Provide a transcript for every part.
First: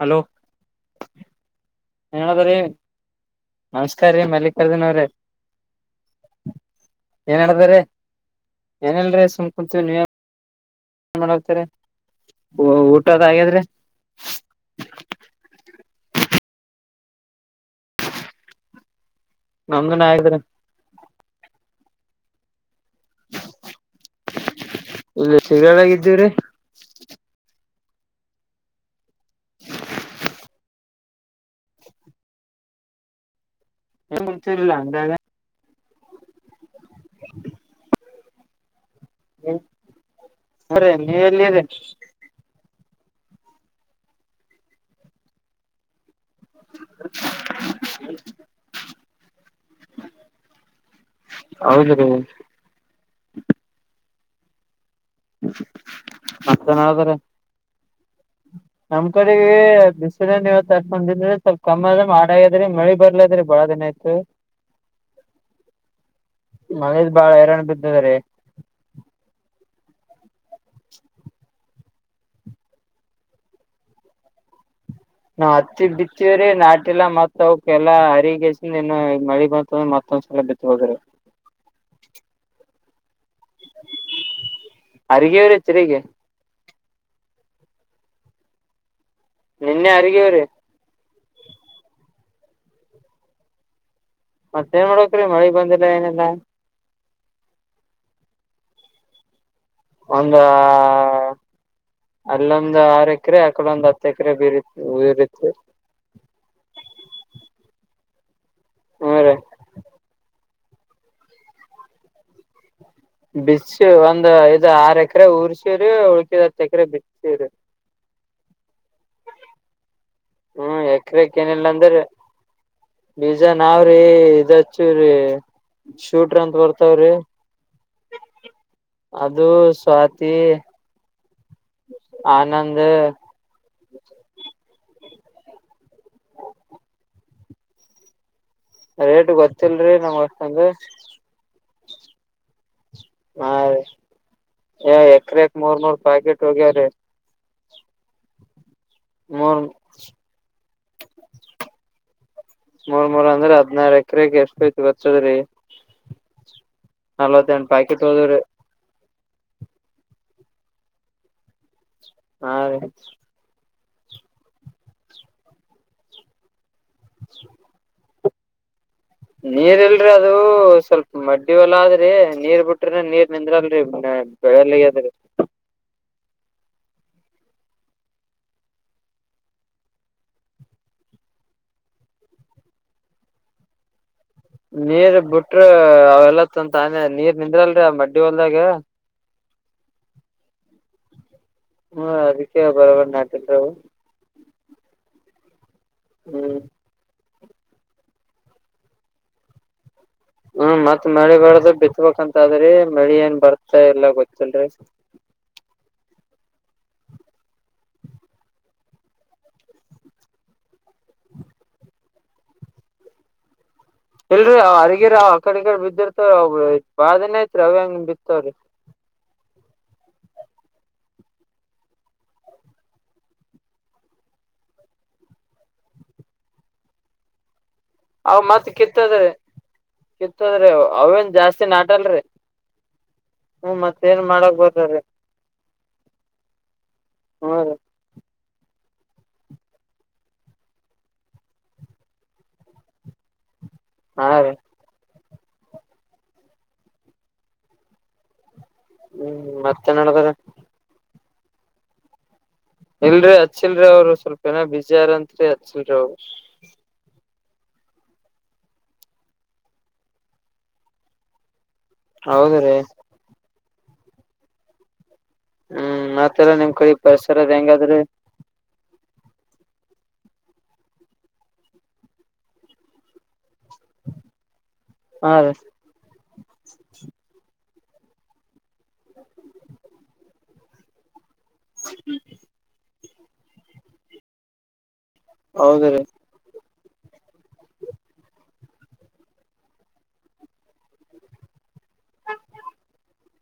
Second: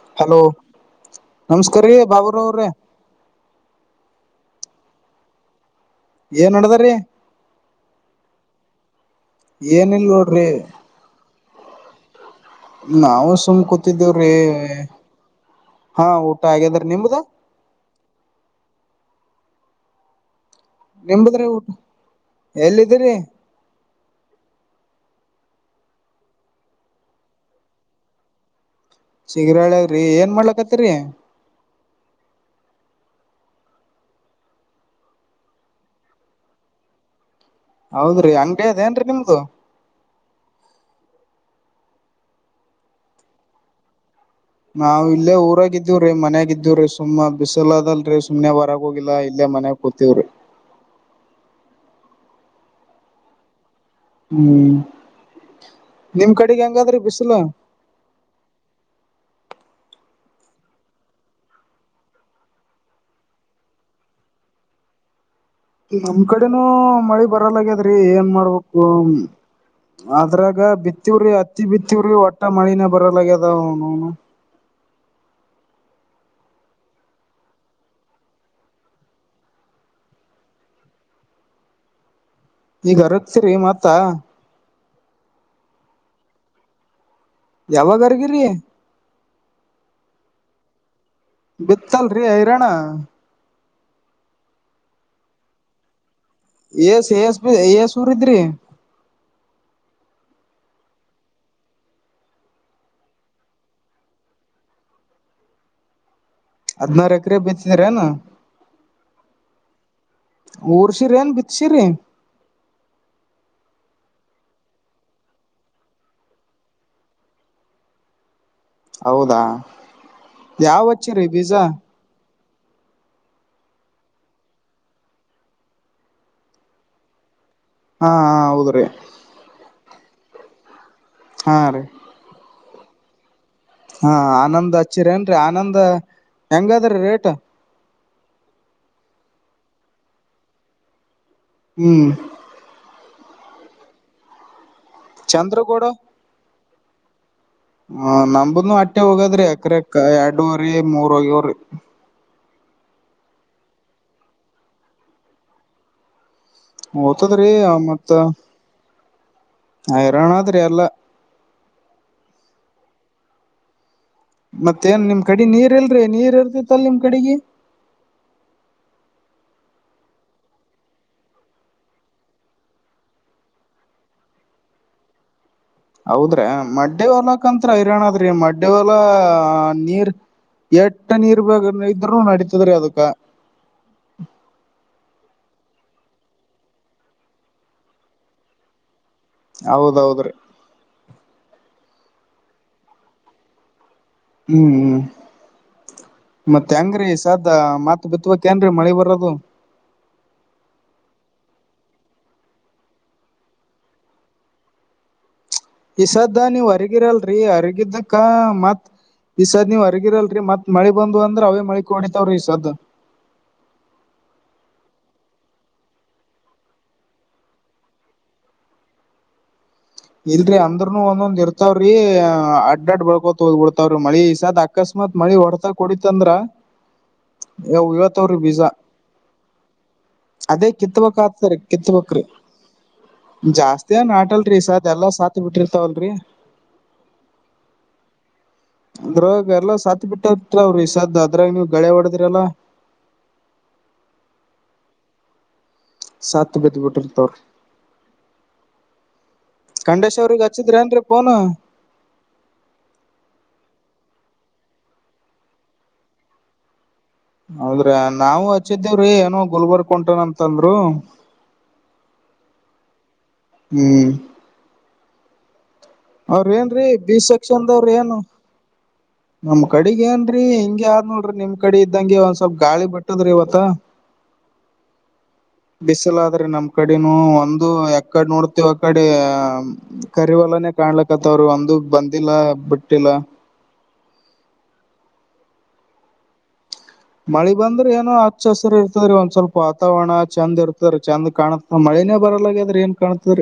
hello ನಮಸ್ಕಾರ ರೀ ಬಾಬುರ ಅವ್ರಿ ನಮಸ್ಕಾರ ಮಲ್ಲಿ ಅರದಿನ್ರ ಏನ್ ನಡದ್ರೀ ಏನ ಇಲ್ ನೋಡ್ರಿ ಏ ಮಾಡೋಗತಾರೆ ನಾವು ಸುಮ್ ಕೂತಿದ್ದೇವ್ರೀ ಹಾ ಊಟ ಆಗಾದ್ರ ನಿಮದ ನಮನ ಆ್ರ ನಿಂಬುದ್ರೆ ಊಟ ಎಲ್ಲಿದ್ದೀರಿ ಇಲ್ಲ ಶಗಾಗಿದ್ದೀವ್ರೀ ಶಗ್ರಾಳ್ರಿ ಏನ್ ಮಾಡ್ಲಕ್ಕತ್ತರಿ ಏನ್ ವಿಚರಲ್ಲ ಎಂದೆ ಹೌದ್ರಿ ಅಂಗಗೆ ಅದೇನ್ರಿ ನಿಮ್ದು ಅರೆೇ ನೀವೆ ಎಲ್ಲಿದೆ ನಾವವು ಇಲ್ಲೇ ಊರಾಗಿದ್ದೀವ ಮನ್ಯಾಗ ಇದ್ದಿವವ್ರೀ ಸುಮ್ಮ್ ಬಿಸಲ ಅದಲ್ರರಿ ಸುಮ್ನೆ ಹೊರಗ ಹೋಗಿಲ್ಲಾ ಇಲ್ಲೇ ಮನ್ಯಾಗ ಕೂತಿವ್ರಿ [inaudible] ಹ್ಮ ಹ್ಮ್ ನಿಮ್ ಕಡೆಗೆ ಮತ್ತೇನ್ ಹೆಂಗಾದ್ರೆ ಹೇಳದ್ರಿ ಬಿಸಿಲು ನಮ್ ಕಡೆಗೆ ಬಿಸಿಲನ್ ಇವತ್ತು ತಟ್ಕಂದಿದ್ರೆ ಸ್ವಲ್ಪ ಕಮ್ಮ ಆದ ಮಾಡ ಆಾದ್ರೆ ಮಳಿ ಬರ್ಲಾದ್ರಿ ಬಾಳ ದಿನೈತ್ ನಮ್ ಕಡೆನೂ ಮಳಿ ಹೈರಾಣ ಬರಲಗ್ಯದ್ರಿ ಬಿದ್ದದ್ರಿ ಏನ್ ಮಾಡ್ಬೇಕು ಅದ್ರಾಗ ಬಿತ್ತವ್ರಿ ಅತ್ತಿ ಬಿತ್ತವ್ರಿ ಒಟ್ಟ ಮಳಿನ ಬರಲಾಗ್ಯದನು [inaudible] ನಾವ್ ಹತ್ತಿ ಬಿತ್ತವ್ರೀ ನಾಟೆಲ್ಲಾ ಮತ್ ಅವ ಕೆಲ್ಲಾ ಹರಗಸನು ಮಳಿ ಬಂತ್ರ ಮತ್ ಸಲಭ್ಯತೆ ಹೋಗರೆ ಈಗ ಅರಕ್ಸರಿ ಮತ್ತ ಅರಿಗೆವರ ಹೆಚ್ಚರಿರಿಗೆ ಯಾವಾಗಾಗರ್ಗಿರಿ ನಿನ್ನೆ ಅಗವ್ರೀ ಬಿತ್ತಲ್ರಿ ಹೈರಾಣ ಮತ್ತ ಏನ್ ಮಾಡ್ತ್ರಿ ಮಳಿಗ್ ಬಂದಿಲ್ಲ ಏನೆಲ್ಲಾ ಎಸ್ ಎಸ್ ಬಿ ಎಸ್ ಊರ ಇದ್ರಿ ಒ ಅಲ್ಲೊಂದ್ ಆರ್ ಎಕರೆ ಅಕಲ ಒಂದ್ ಹತ್ತು ಎಕರೆ ಬೀರಿ ಉರಿತ್ತು ಹದ್ಿನಾರ ಎಕರೆ ಬತಿದ್ರನಾ ಹ್ಮ ರೀ ಊರ್ಸಿರಿ ಏನ್ ಬಿತ್ಸಿರಿ ಬಿಸ ಒಂದ ಇದ್ ಆರ್ ಎಕರೆ ಊರ್ ಸೀರ ಉಳ್ಕಿದ್ ಹತ್ತು ಎಕರೆ ಬಿಸ ಸೀರಿ ಹೌದಾ ಹ್ಮ್ ಯಾವ ಹಚ್ಚಿರಿ ಎಕ್ರಕ ಬೀಜ ಏನಿಲ್ಲ ಅಂದ್ರೆ ಬೀಜಾ ನಾವ ರೀ ಇದಚು ರ ಶೂಟ್ರ ಅಂತ ಬರ್ತಾವ್ರಿ ಹಾ ಹಾ ಹೌದ್ರಿ ಅದು ಸ್ವಾತಿ ಹಾ ರೀ ಇನ್ನಂದು ಹಾ ಆನಂದ್ ಹಚ್ಚಿರ ಏನ್ೀ ಆನಂದ ಹೆಂಗದ್ರೀ ರೇಟ್ ರೇಟ್ ಗೊತ್ತಲ್ರಿ ನಮ್ ಅಷ್ಟಂದು ಹ್ಮ್ ಹಾ ರೀ ಏ ಎಕ್ರಕ್ ಮೂರ್ ಚಂದ್ರಗೌಡ ಮೂರ್ ಪಾಕೆಟ್ ಹೋಗ್ಯವ್ರೀ ಹ ನಮಂಬಂದು ಅಟ್ಟೆ ಹೋಗದ್ರಿ ಮೂರ್ ಅಕ್ರ ಎರಡುವರಿ ಮೂರಗವರಿ ಮೂರ್ ಮೂರ್ ಅಂದ್ರೆ ಹದ್ನಾರ ಎಕರೆಗೆ ಎಷ್ಟ ಐತಿ ಗೊತ್ತದ್ರಿ ಹಓ್ತದ್ರೀ ನಲ್ವತ್ತೆಂಟ್ ಪ್ಯಾಕೆಟ್ ಮತ್ತ ಹೋದ್ರಿ ಆಯರಣ ತಿರಲ್ಲ ಹಾ ರ ಮತ್ತ ಏನ್ ನಿಮ್ ಕಡೆ ನೀರ್ ಇಲ್ರಿ ನೀರ್ ಇರ್ತಿತ್ತಲ್ ನಿಮ್ ಕಡೆಗ ನೀರ್ ಇಲ್ರಿ ಅದು ಸ್ವಲ್ಪ ಮಡ್ಡಿ ಹೊಲ್ಲ ಆದ್ರಿ ನೀರ್ ಬಿಟ್ರ ನೀರ್ ನಿಂದ್ರಲ್ರಿ ಬೆಳಲ್ಲಿಗೆದ ಹೌದ್ರಿ ಮಡ್ಡ್ಯ ಹೊಲಕಂತ್ರ ಹಿರಾಣದ್ರಿ ಮಡ್ಡ್ಯವಲಾ ನೀರ್ ಎಟ್ಟ ನೀರ್ ಬೇ ಇದ್ ನಡತದ್ರೀ ಅದಕ್ಕ ನೀರ್ ಬಿಟ್ರ ಅವೆಲ್ಲ ತ ತಾನೆ ನೀರ್ ನಿಂದ್ರಲ್ರಿ ಮಡ್ಡಿ ಹೊಲ್ದಾಗ ಹೌದೌದ್ರೀ ಹ್ಮ ಅದಕ್ಕೆ ಬರಬ ನಾಟಿದರು ಹ್ಮ್ ಹ್ಮ್ ಹ್ಮ್ ಮತ್ತೆ ಅಂಗ್ರ ದ ಮತ್ ಬಿತ್ಬೇಕಕ್ಏನ್ರೀ ಮಳೆ ಬರದು ಹ್ಮ ಮತ್ ಮಳೆ ಬ್ದ ಬಿತ್ಬೇಕಕ್ಂತ ಅದ್ರಿ ಮಳಿ ಏನ್ ಬರ್ತಾ ಎಲ್ಲ ಗೊತ್ತಲ್ರರಿ ಈಸ್ದ ನೀವ್ ಹರಗಿರಲ್ರರಿ ಅರಗಿದಕ್ಕ ಮತ್ ಈಸಾದ್ ನೀವ್ ಹರಗಿರಲ್ರರಿ ಮತ್ ಮಳಿ ಬಂದ್ ಅಂದ್ರ ಅವೇ ಮಳಿ ಹೊಡಿತಾವ್ರೀ ಈಸಾದ್ ಇಲ್ರರಿ ಅವ್ ಅರಗಿರ ಅವ ಆ ಕಡೆ ಕಡೆ ಬಿದ್ದಿರ್ತವ ಅವ ಬಾದನ ಐತ್ರಿ ಅವ ಹಂಗ ಬಿತ್ವ್ರಿ ಹ ಇಲ್ರಿ ಅಂದ್ರನು ಒಂದೊಂದ ಇರ್ತಾವ್ರಿ ಅಡ್ ಅಡ್ ಬಳ್ಕೋತ್ ಹೋಗದ್ ಬಿಡ್ತಾವ್ರಿ ಮಳಿ ಅಕಸ್ಮತ್ ಮತ್ ಮಳಿ ಹೊಡ್ತಾ ಕುಡಿತ ಅಂದ್ರ ಅವ ಮತ್ತೆ ಕೆತ್ತದ ಅದೇ ಕಿತ್ತದ್ರಿ ಕಿತ್ಬಕ್ ಅವೇನ್ ಆತರಿ ಜಾಸ್ತಿ ಕಿತ್ಬಕ್ರಿ ನಾಟಲ್ರರಿ ಹ್ಮ ಮತ್ತ ಏನ್ ಮಾಡಕ್ ಬದ್ರೀ ಸಾತಿ ಬಿಟ್ಟಿರ್ತಾವಲ್ರರಿ ಹ್ಮ್ ರೀ ಅದ್ರಾಗ ಎಲ್ಲ ಸಾತ್ ಬಿಟ್ಟರ್ತ ಅವರು ಈ ಸಾದ ಅದ್ರಾಗ ನೀವ್ ಗಳೆ ಹೊಡದ್ರಲ್ಲ ಹಾ ರೀ ಸತ ಕಲಮೀಟ ತರೀ ಹ್ಮ್ ಮತ್ತೆ ಖಂಡೇಶ್ ನಡದಾರ ಅವ್ರಗ್ ಹಚ್ಚಿದ್ರೆ ಅನ್ ಪೋನು ಇಲ್ರರಿ ಹಚ್ಚಿಲ್ರಿಅವ್ರಸ್ವಲ್ಪ ಏನ ಬುಜಿ ಯಾರತ್ರಿ ಹಚ್ಚಿಲ್ರಿ ಅವ್ರ ಹೌದ್ರ ನಾವು ಹಚ್ಚಿದ್ದೇವ್ರಿ ಏನೋ ಗುಲ್ಬರ್ಗ್ ಕುಂಟನಂತಂದರು ಹೌದ ರೀ ಹ್ಮ್ ಹ್ಮ್ ಅವ್ರ ಮತ್ತೆಲ್ಲ ನಿಮ್ ಏನ್ರೀ ಕಡೆ ಬಿ ಪರಿಸರದ ಸೆಕ್ಷನ್ದವ್ರ ಹೆಂಗಾದ್ರಿ ಏನು ನಮ್ ಕಡೆಗ ಏನ್ರರಿ ಹಿಂಗಗೆ ಆದ್ನಲ್ರಿ ನಿಮ್ ಕಡೆ ಇದ್ದಂಗೆ ಒಂದ್ ಸ್ವಲ್ಪ್ ಗಾಳಿ ಬಟ್ಟದ್ರಿ ಇವತ್ತ [inaudible] ಹಾ ರೀ ಬಿಸಲಾದ್ರೆ ನಮ್ ಕಡೆನೂ ಒಂದ ದು ಯ ಕಡೆ ನೋಡ್ತವ ಆ ಕಡೆ ಕರಿವಾಲಾನೇ ಕಾಣ್ಲ ಮತ್ತವ್ರು ಒಂದು ಬಂದಿಲ್ಲ ಬಿಟ್ಟಿಲ್ಲ ಹೌದ ರೀ ಮಳಿ ಬಂದ್ರೆ ಏನೋ ಹಚ್ಚ ಹಸರಿ ಇರ್ತದೆಒಂದ್ ಸ್ವಲ್ಪ ವಾತಾವರಣ ಚಂದ ಇರ್ತ ಚೆಂದ್ ಕಾಣತ್ ಮಳಿ ನ ಬರಲ್ಲಾಗ ಅದ್ರೆ ಏನ್ ಕಾಣ್ತ್ರ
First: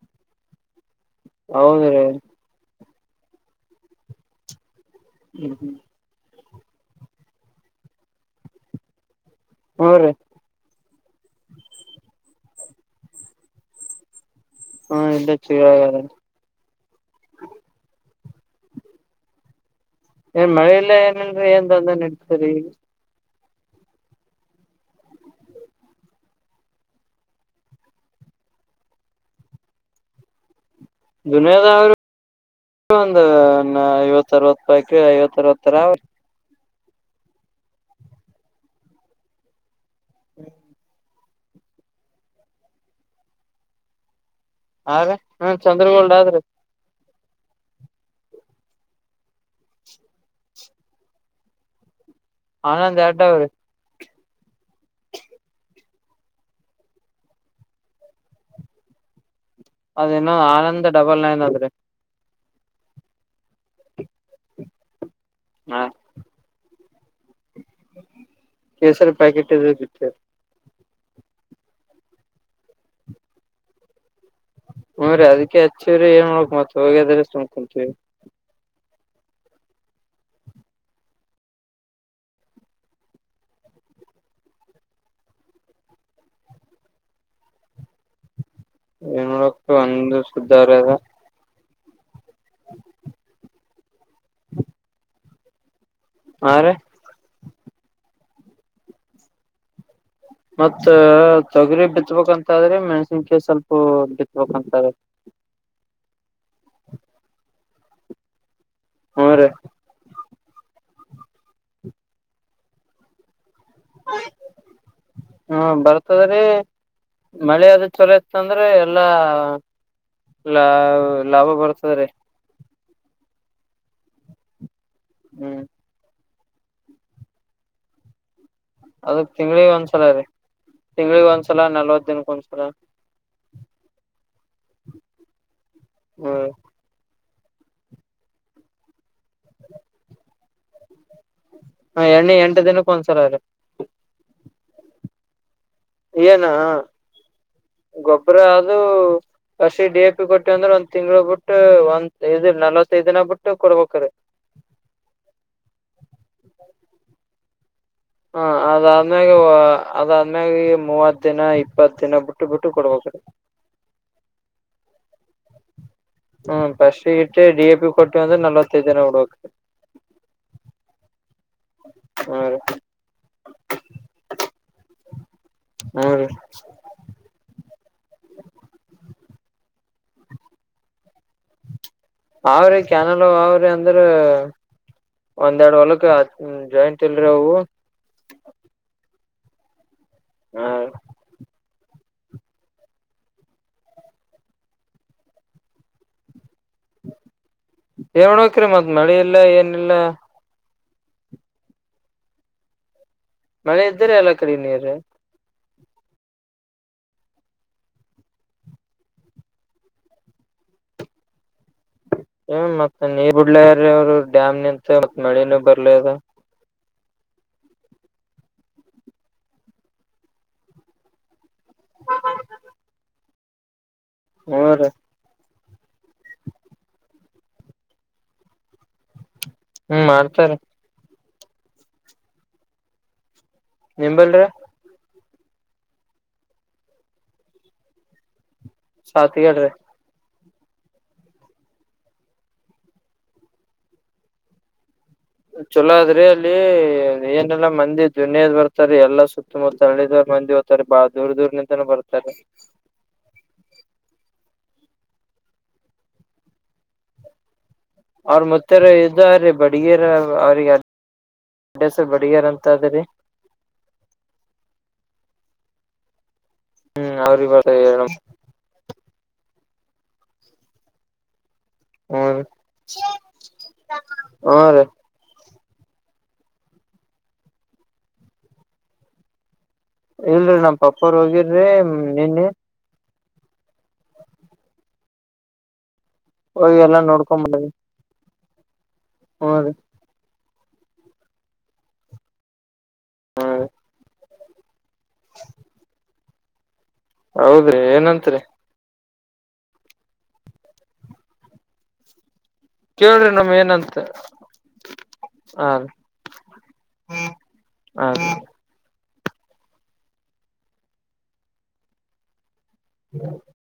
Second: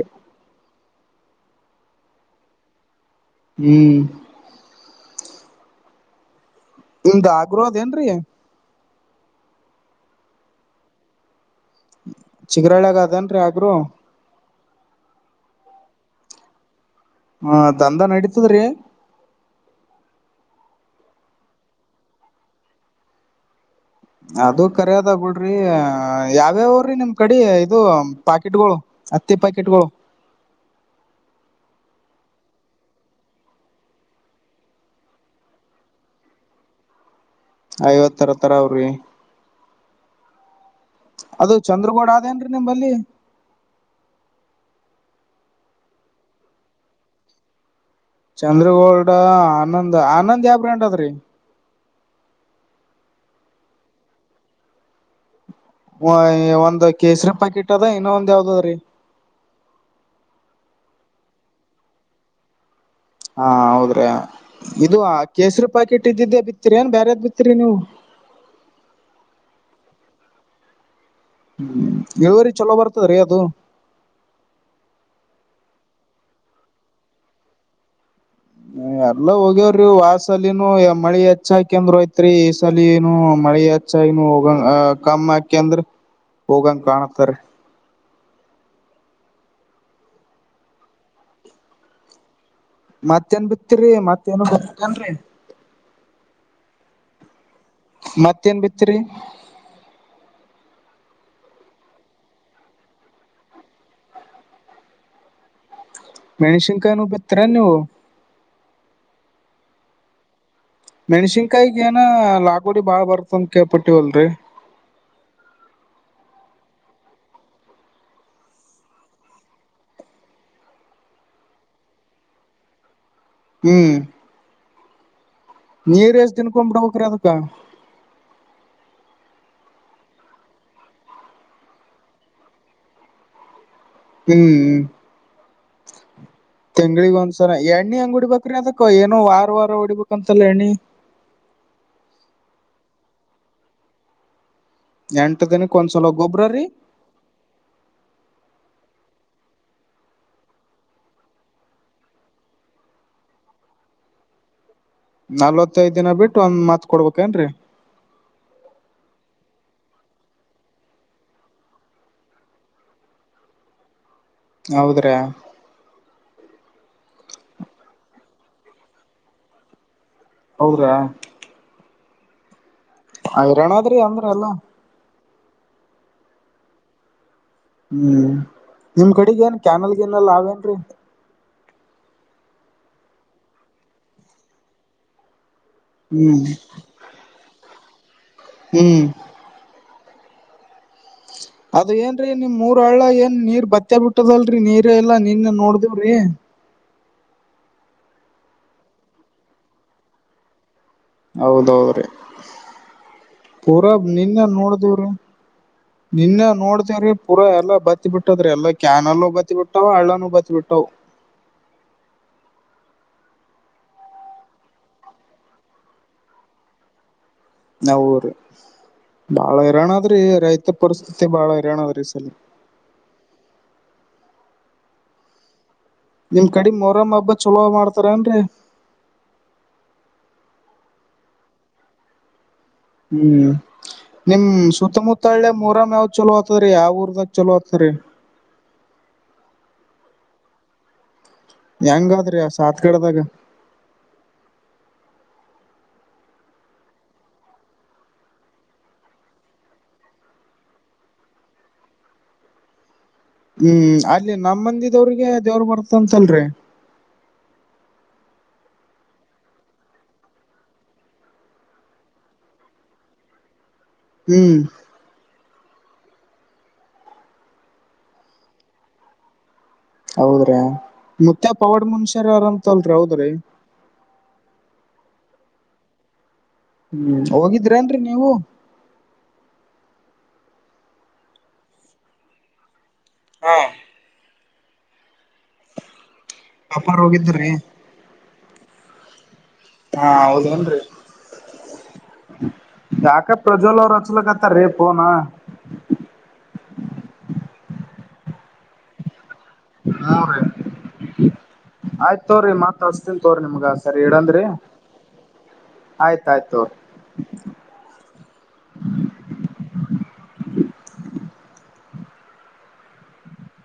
ಹೌದ ರೀ ಹ್ಮ್ ಹ್ಮ್ ಹ್ಮ್ ನಿಮ್ದ್ ಆಗ್ರದೇಏನರೀ ಹು ರೀ ಚಿಗರಳಾಗ ಅದೇನ್ರೀ ಯಾಕ್ರೋ ಹ್ಮ ಎಲ್ಲ ಚರ ಹ್ಮ ದಂದ ನಡೀತದ್ರೀ ಏ ಮಳೆಯಲ್ಲ ಏನಲ್ರರಿ ಏನ್ ಅದನ್ ಇಡ್ತರಿ ಅದು ಕರ್ಯದ ಆಗ್ಬಿಡ್ರಿ ಯಾವ್ಯಾವ್ರಿ ನಿಮ್ ಕಡೆ ಇದು ಪಾಕೆಟ್ಗಳು ಹತ್ತೆ ಪ್ಯಾಕೆಟ್ಗಳು ದುನಿಯದ ಅವರು ಒಂದು ಐವತ್ತ ಅರವತ್ತು ರೂಪಾಯಕ ಐವತ್ತ ಅರವತ್ತರ ಅವೀ ಐವತ್ತರ ತರ ಅವ್ರಿ ಹ್ಮ ಅದು ಚಂದ್ರಗೋಡ ಆದೇನ್ರಿ ನಿಂಬಲ್ಲಿ ಹಾಗ ಹ ಚಂದ್ರಗೌಳ್ಡ್ ಆದ್ರೀ ಚಂದ್ರಗೋಲ್ಡ ಆನಂದ್ ಆನಂದ್ ಯಾವ ಬ್ರಂಟತ್ ರೀ ಆನಂದ್ ಎರಡವ್ರೀ ಹ ಒಂದು ಕೇಸರಿ ಪ್ಯಾಕೆಟ್ ಅದ ಇನ್ನೊ ಒಂದ್ ಯಾವ್ದದ್ರೀ ಅದೇನೋ ಆನಂದ ಡಬಲ್ ನೈನ್ ಆದದ್ರೆ ಹಾ ಹೌದ್ರೆ ಇದು ಕೇಸರಿ ಹಾ ಪಾಕೆಟ್ ಇದ್ದಿದ್ದೆ ಬಿತ್ತರಿ ಏನ್ ಬೇರೆದ್ ಬಿತ್ತ ಕೇಸರಿ ಪ್ಯಾಕೆಟ್ ಇರದ ಬಿತ್ತು ಹ್ಮ್ ಇಳುವರಿ ಚಲೋ ಬರ್ತದ್ರೀ ಅದು ಹೂ್ರೀ ಅದಕ್ಕೆ ಹಚ್ಚಿವ್ರರಿ ಏನ್ ಮಾಡ್ಬೇಕು ಮತ್ ಹೋಗ್ಯದ್ರ ಸುಮ್ ಕುಂತೇವಿ ಎಲ್ಲ ಹೋಗ್ಯವ್ರಿ ವಾಸಲಿನನು ಮಳಿ ಹೆಚ್ಚಾಕಂದ್ ಯತ್ರಿ ಈ ಸಲನು ಮಳಿ ಚ್ಚಾಯನು ಹೋಗಂಗ ಅ ಕಮ್ಮಾಕಿ ಅಂದ್ರ ಹೋಗಂಗ ಕಾಣತಾರ ಏನ್ ನೋಡಕ್ತ ಒಂದು ಸುದ್ದರದ ಮತ್ತೇಏನ್ ಬಿತ್ತರಿ ಮತ್ತ ಏನ್ ಬಿನ್ರಿ ಹಾ ರ ಮತ್ತೇನ್ ಬಿತ್ತರಿ ಮತ್ತ ತೊಗರಿ ಬಿತ್ಬೇಕಂತ ಆದ್ರೆ ಮೆಣ್ಸಿನ್ಕ ಸ್ವಲ್ಪ ಬಿತ್ಬೇಕಂತಾದ್ರ ಮೆಣಶಂಕನು ಬೆತ್ರರನ್ನುವು ಹ್ಮ ರೀ ಮೆಣ್ಸಿನ್ಕಾಯಿಗ ಏನ ಲಾಾಗೋಡಿ ಬಾಳ ಬರ್ತಂತ ಕಪಟ್ಟಿ ಒಲ್ರಿ ಹ್ಮ ಮಳೆ ಅದು ಚಲೋ ಇತ್ತ ಅಂದ್ರೆ ಎಲ್ಲಾ ಲಾ ಲಾಭ ಬರ್ತದ ರ ಹ್ಮ್ ಹ್ಮ್ ನೀರು ಎಷ್ಟು ತಿನ್ಕೊಂಡ ಬಿಿಡ ಹಕ್ರ ಅದಕ್ಕ ಅದಕ್ ತಿಂಗಗಳಿ ಒಂದ್ಸಲೀ ತಿಂಗಳಗ್ ಒಂದ್ಸಲ ನಲ್ವತ್ ದಿನಕ್ ಒಂದ್ಸಲ ಹ್ಮ್ ಹ್ಮ್ ತೆಂಗಳಗ ಒಂದ್ಸಲ ಸರ ಎಣ್ಣೆ ಹೆಂಗ್ ಉಡ್ಬೇಕ್ರಿ ಅದಕ್ಕ ಏೋ ವಾರ ವಾರ ಉಡಿಬೇಕಂತಲ್ಲ ಎಣ್ಣಿ ಹ ಎಣ್ಣೆ ಎಂಟು ದಿನಕ್ಕ ಒಂದ್ಸಲ ಅ್ರ ಎಂಟು ದಿನಕ್ಕೆ ಏನ ಗೊಬ್ಬರ ಅದುೂ ಹಸಿ ಡಿ ಎ ಪಿ ಕೊಟ್ಟಿವ ಅಂದ್ರೆ ಒಂದ ತಿಂಗಳ ಬಿಟ್ಟು ಒಂದ್ ಇದಲ್ ನಲ್ವತ್ತೈದು ದಿನ ಬಿಟ್ಟು ಕೊಡ್ಬೇಕ್ರೀ [inaudible] ನಲ್ವತ್ತೈದ ದಿನ ಬಿಟ್ಟು ಒಂದ್ ಮಾತ್ ಕೊಡ್ಬೇಕೇನ್ರರಿ ಹ ಅದಾದ್ಮ್ಯಾಗ ಅದಾದ್ಮ್ಯಾಗ ಮೂವತ್ ದಿನ ಇಪ್ಪತ್ ದಿನ ಬಿಟ್ಟು ಬಿಟ್ಟು ಕೊಡ್ಬೇಕು [inaudible] ಹೌದ್ರಾ ಹ್ಮ್ ಪಸ್ ಡಿ ಎಪಿ ಕೊಟ್ಟಿಂದು ನಲ್ವತ್ತೈಐದು ದಿನ ಉಡಕ್ ಹೌದ್ರಾ ಹ್ಮ ರೀ [inaudible] ಹೈರಾಣದ್ರಿ ಅಂದ್ರ ಎಲ್ಲಾ ಹ್ಮೀ ಹ್ಮ್ ನಿಮ್ ಕಡೆಗ ಏನ್ ಕ್ಯಾನಲ್ಗನಲ್ಲ ಅನ್ರಿ ಅವ್ರಿ ಕಾನಡ ಅವ್ರಿ ಅಂದ್ರ ಒಂದ್ರಡು ವಳಕ್ ಹ್ಮ್ ಜಾಾಯಿಂಟ್ಲ್ರವು ಹ್ಮ್ ಹ್ಮ ಅದ ಏನ್ರರಿ ನಿಮ್ ಮೂರ ಹಳ್ಳ ಏನ್ ನೀರ್ ಬತ್ತ ಬಿಟ್ಟದಲ್ರಿ ನೀರ್ ಎಲ್ಲಾ ನೀರ್ನ ನೋಡ್ದೇವ್ರಿ ನೋಡ್ಬೇಕ್ರಿ ಮತ್ ಮಳೆ ಇಲ್ಲ ಏನ ಇಲ್ಲ ಹೌದೌದ್ರಿ ಮಳೆ ಪೂರಾ ಇದ್ದ್ರ ಎಲ್ಲ ನಿನ್ನ ಕಡೆ ನೀರ್ ನೋಡ್ದವ್ರಿ ನಿನ್ನ ನೋಡ್ತೇವ್ರೀ ಪೂರ ಎಲ್ಲಾ ಬತ್ತ ಬಿಟ್ಟದ್ರಿ ಎಲ್ಲಾ ಕ್ಯಾನಲ್ಲು ಬತ್ತ ಬಿಟ್ಟಾವ ಹಳ್ಳನು ಬತ್ತ ಬಿಟ್ಟಾವ [inaudible] ಮತ್ತ ನೀ ಬಡ್ಲ್ರ ಅವರು ಡ್ಯಾಮ್ ನಿಂತ ಮತ್ ಮಳೆನೂ ಬರ್ಲ ಅದ ನಾವ್ರ ಬಾಳ ಇರೋಣದ್ರಿ ರೈತ ಪರಿಸ್ಥಿತಿ ಬಾಳ ಅರ ಸ್ಲ ಅವರ ನಿಮ್ ಕಡಿ ಮೊರಮ್ಮ ಹಬ್ಬ ಚಲೋ ಮಾಡ್ತಾರನ್ರರಿ ಹ್ಮ್ ಮಾಡ್ತಾರೆ ಹ್ಮ್ ನಿಮ್ ನಿಂಬಲ್ರಿ ಸುತ್ತಮುತ್ತ ಹತ್ತಳ್ಳೆ ಮೂರಮ ಯಾವ್ ಚಲೋ ಆತರಿ ಯಾವ್ ಊರ್ದಾಗ ಚಲೋ ಆಗ್ತರಿ ಸಾತಿಗಡ್ರಿ ಹೆಂಗದ್ರಿ ಸಾತ್ಗಡದಾಗ ಚೊಲೋ ಅ ಆದ್ರಿ ಅಲ್ಲಿ ಏನಲ್ಲಾ ಮಂದಿ ದುನಿಯದ್ ಬರ್ತಾರ ಎಲ್ಲಾ ಸುತ್ತಮುತ್ತಳ್ಳಿದ ಮಂದಿ ಓ್ತರೆ ಬಾಳ ದೂರ ದೂರ ನಿಂತನ ಬರ್ತಾರೆ ಹ್ಮ್ ಅಲ್ಲಿ ನಮ್ಮ ಮಂದಿದವ್ರಿಗೆ ಅದೇವ್ರ ಬರ್ತಂತಲ್ರಿ ಅವ್ರ ಮತ್ತಾರ ಇದ್ರೀ ಬಡಗರ ಅವ್ರಿಗೆ ಬಡೆ ಸ ಬಡಿಯ ರಂತಾದರಿ ಹ್ಮ್ ಹ್ಮ್ ಅವ್ರಿಗೆ ಬತ್ತ ಹೇಳ [inaudible] ಹೌದ್ರಾ ಪವಾಡ್ ಮನುಷ್ಯಾರ ಹ್ಮ್ ಆರಾಮ ಚಲ್ರ ಹೋದು ರೀ ಹ್ಮ್ ರೀ ಹ್ಮ್ ಹೋಗಿದ್ರಿ ಅನ್ರಿ ನೀವು ಇಲ್ರರಿ ನಮ್ಮ ಪಾಪ್ಪ ಅವ್ರ ಹೋಗಿರ್ರಿ ನಿನ್ನ ಹಾ ಹೋಗಿ ಎಲ್ಲಾ ಅಪ್ಪಾರ್ ಹೋಗಿದ್ರಿ ನೋಡ್ಕೊಂಬಿ ಹಾ ಹೌದನ್ರಿ ಯಾಕ ಪ್ರಜ್ವಲ್ ಅವ್ರು ಹಚ್ಲಕ ಹಾರೇ ಪಣ ಹೌದ್ರಿ ಏನತ್ರಿ ಮೂರು ಆಯ್ತ್ ತೋರಿ ಮತ್ ಅಷ್ಟತಿನ್ ಕೇಳ್ರಿ ತವ್ರರಿ ನಮ್ ನಿಮ್ಗ ಏನಂತ ಸರಿ ಇಡಂದ್ರರಿ ಹ ಆಯ್ತಾಯ್ತು ಹ ಹ [inaudible]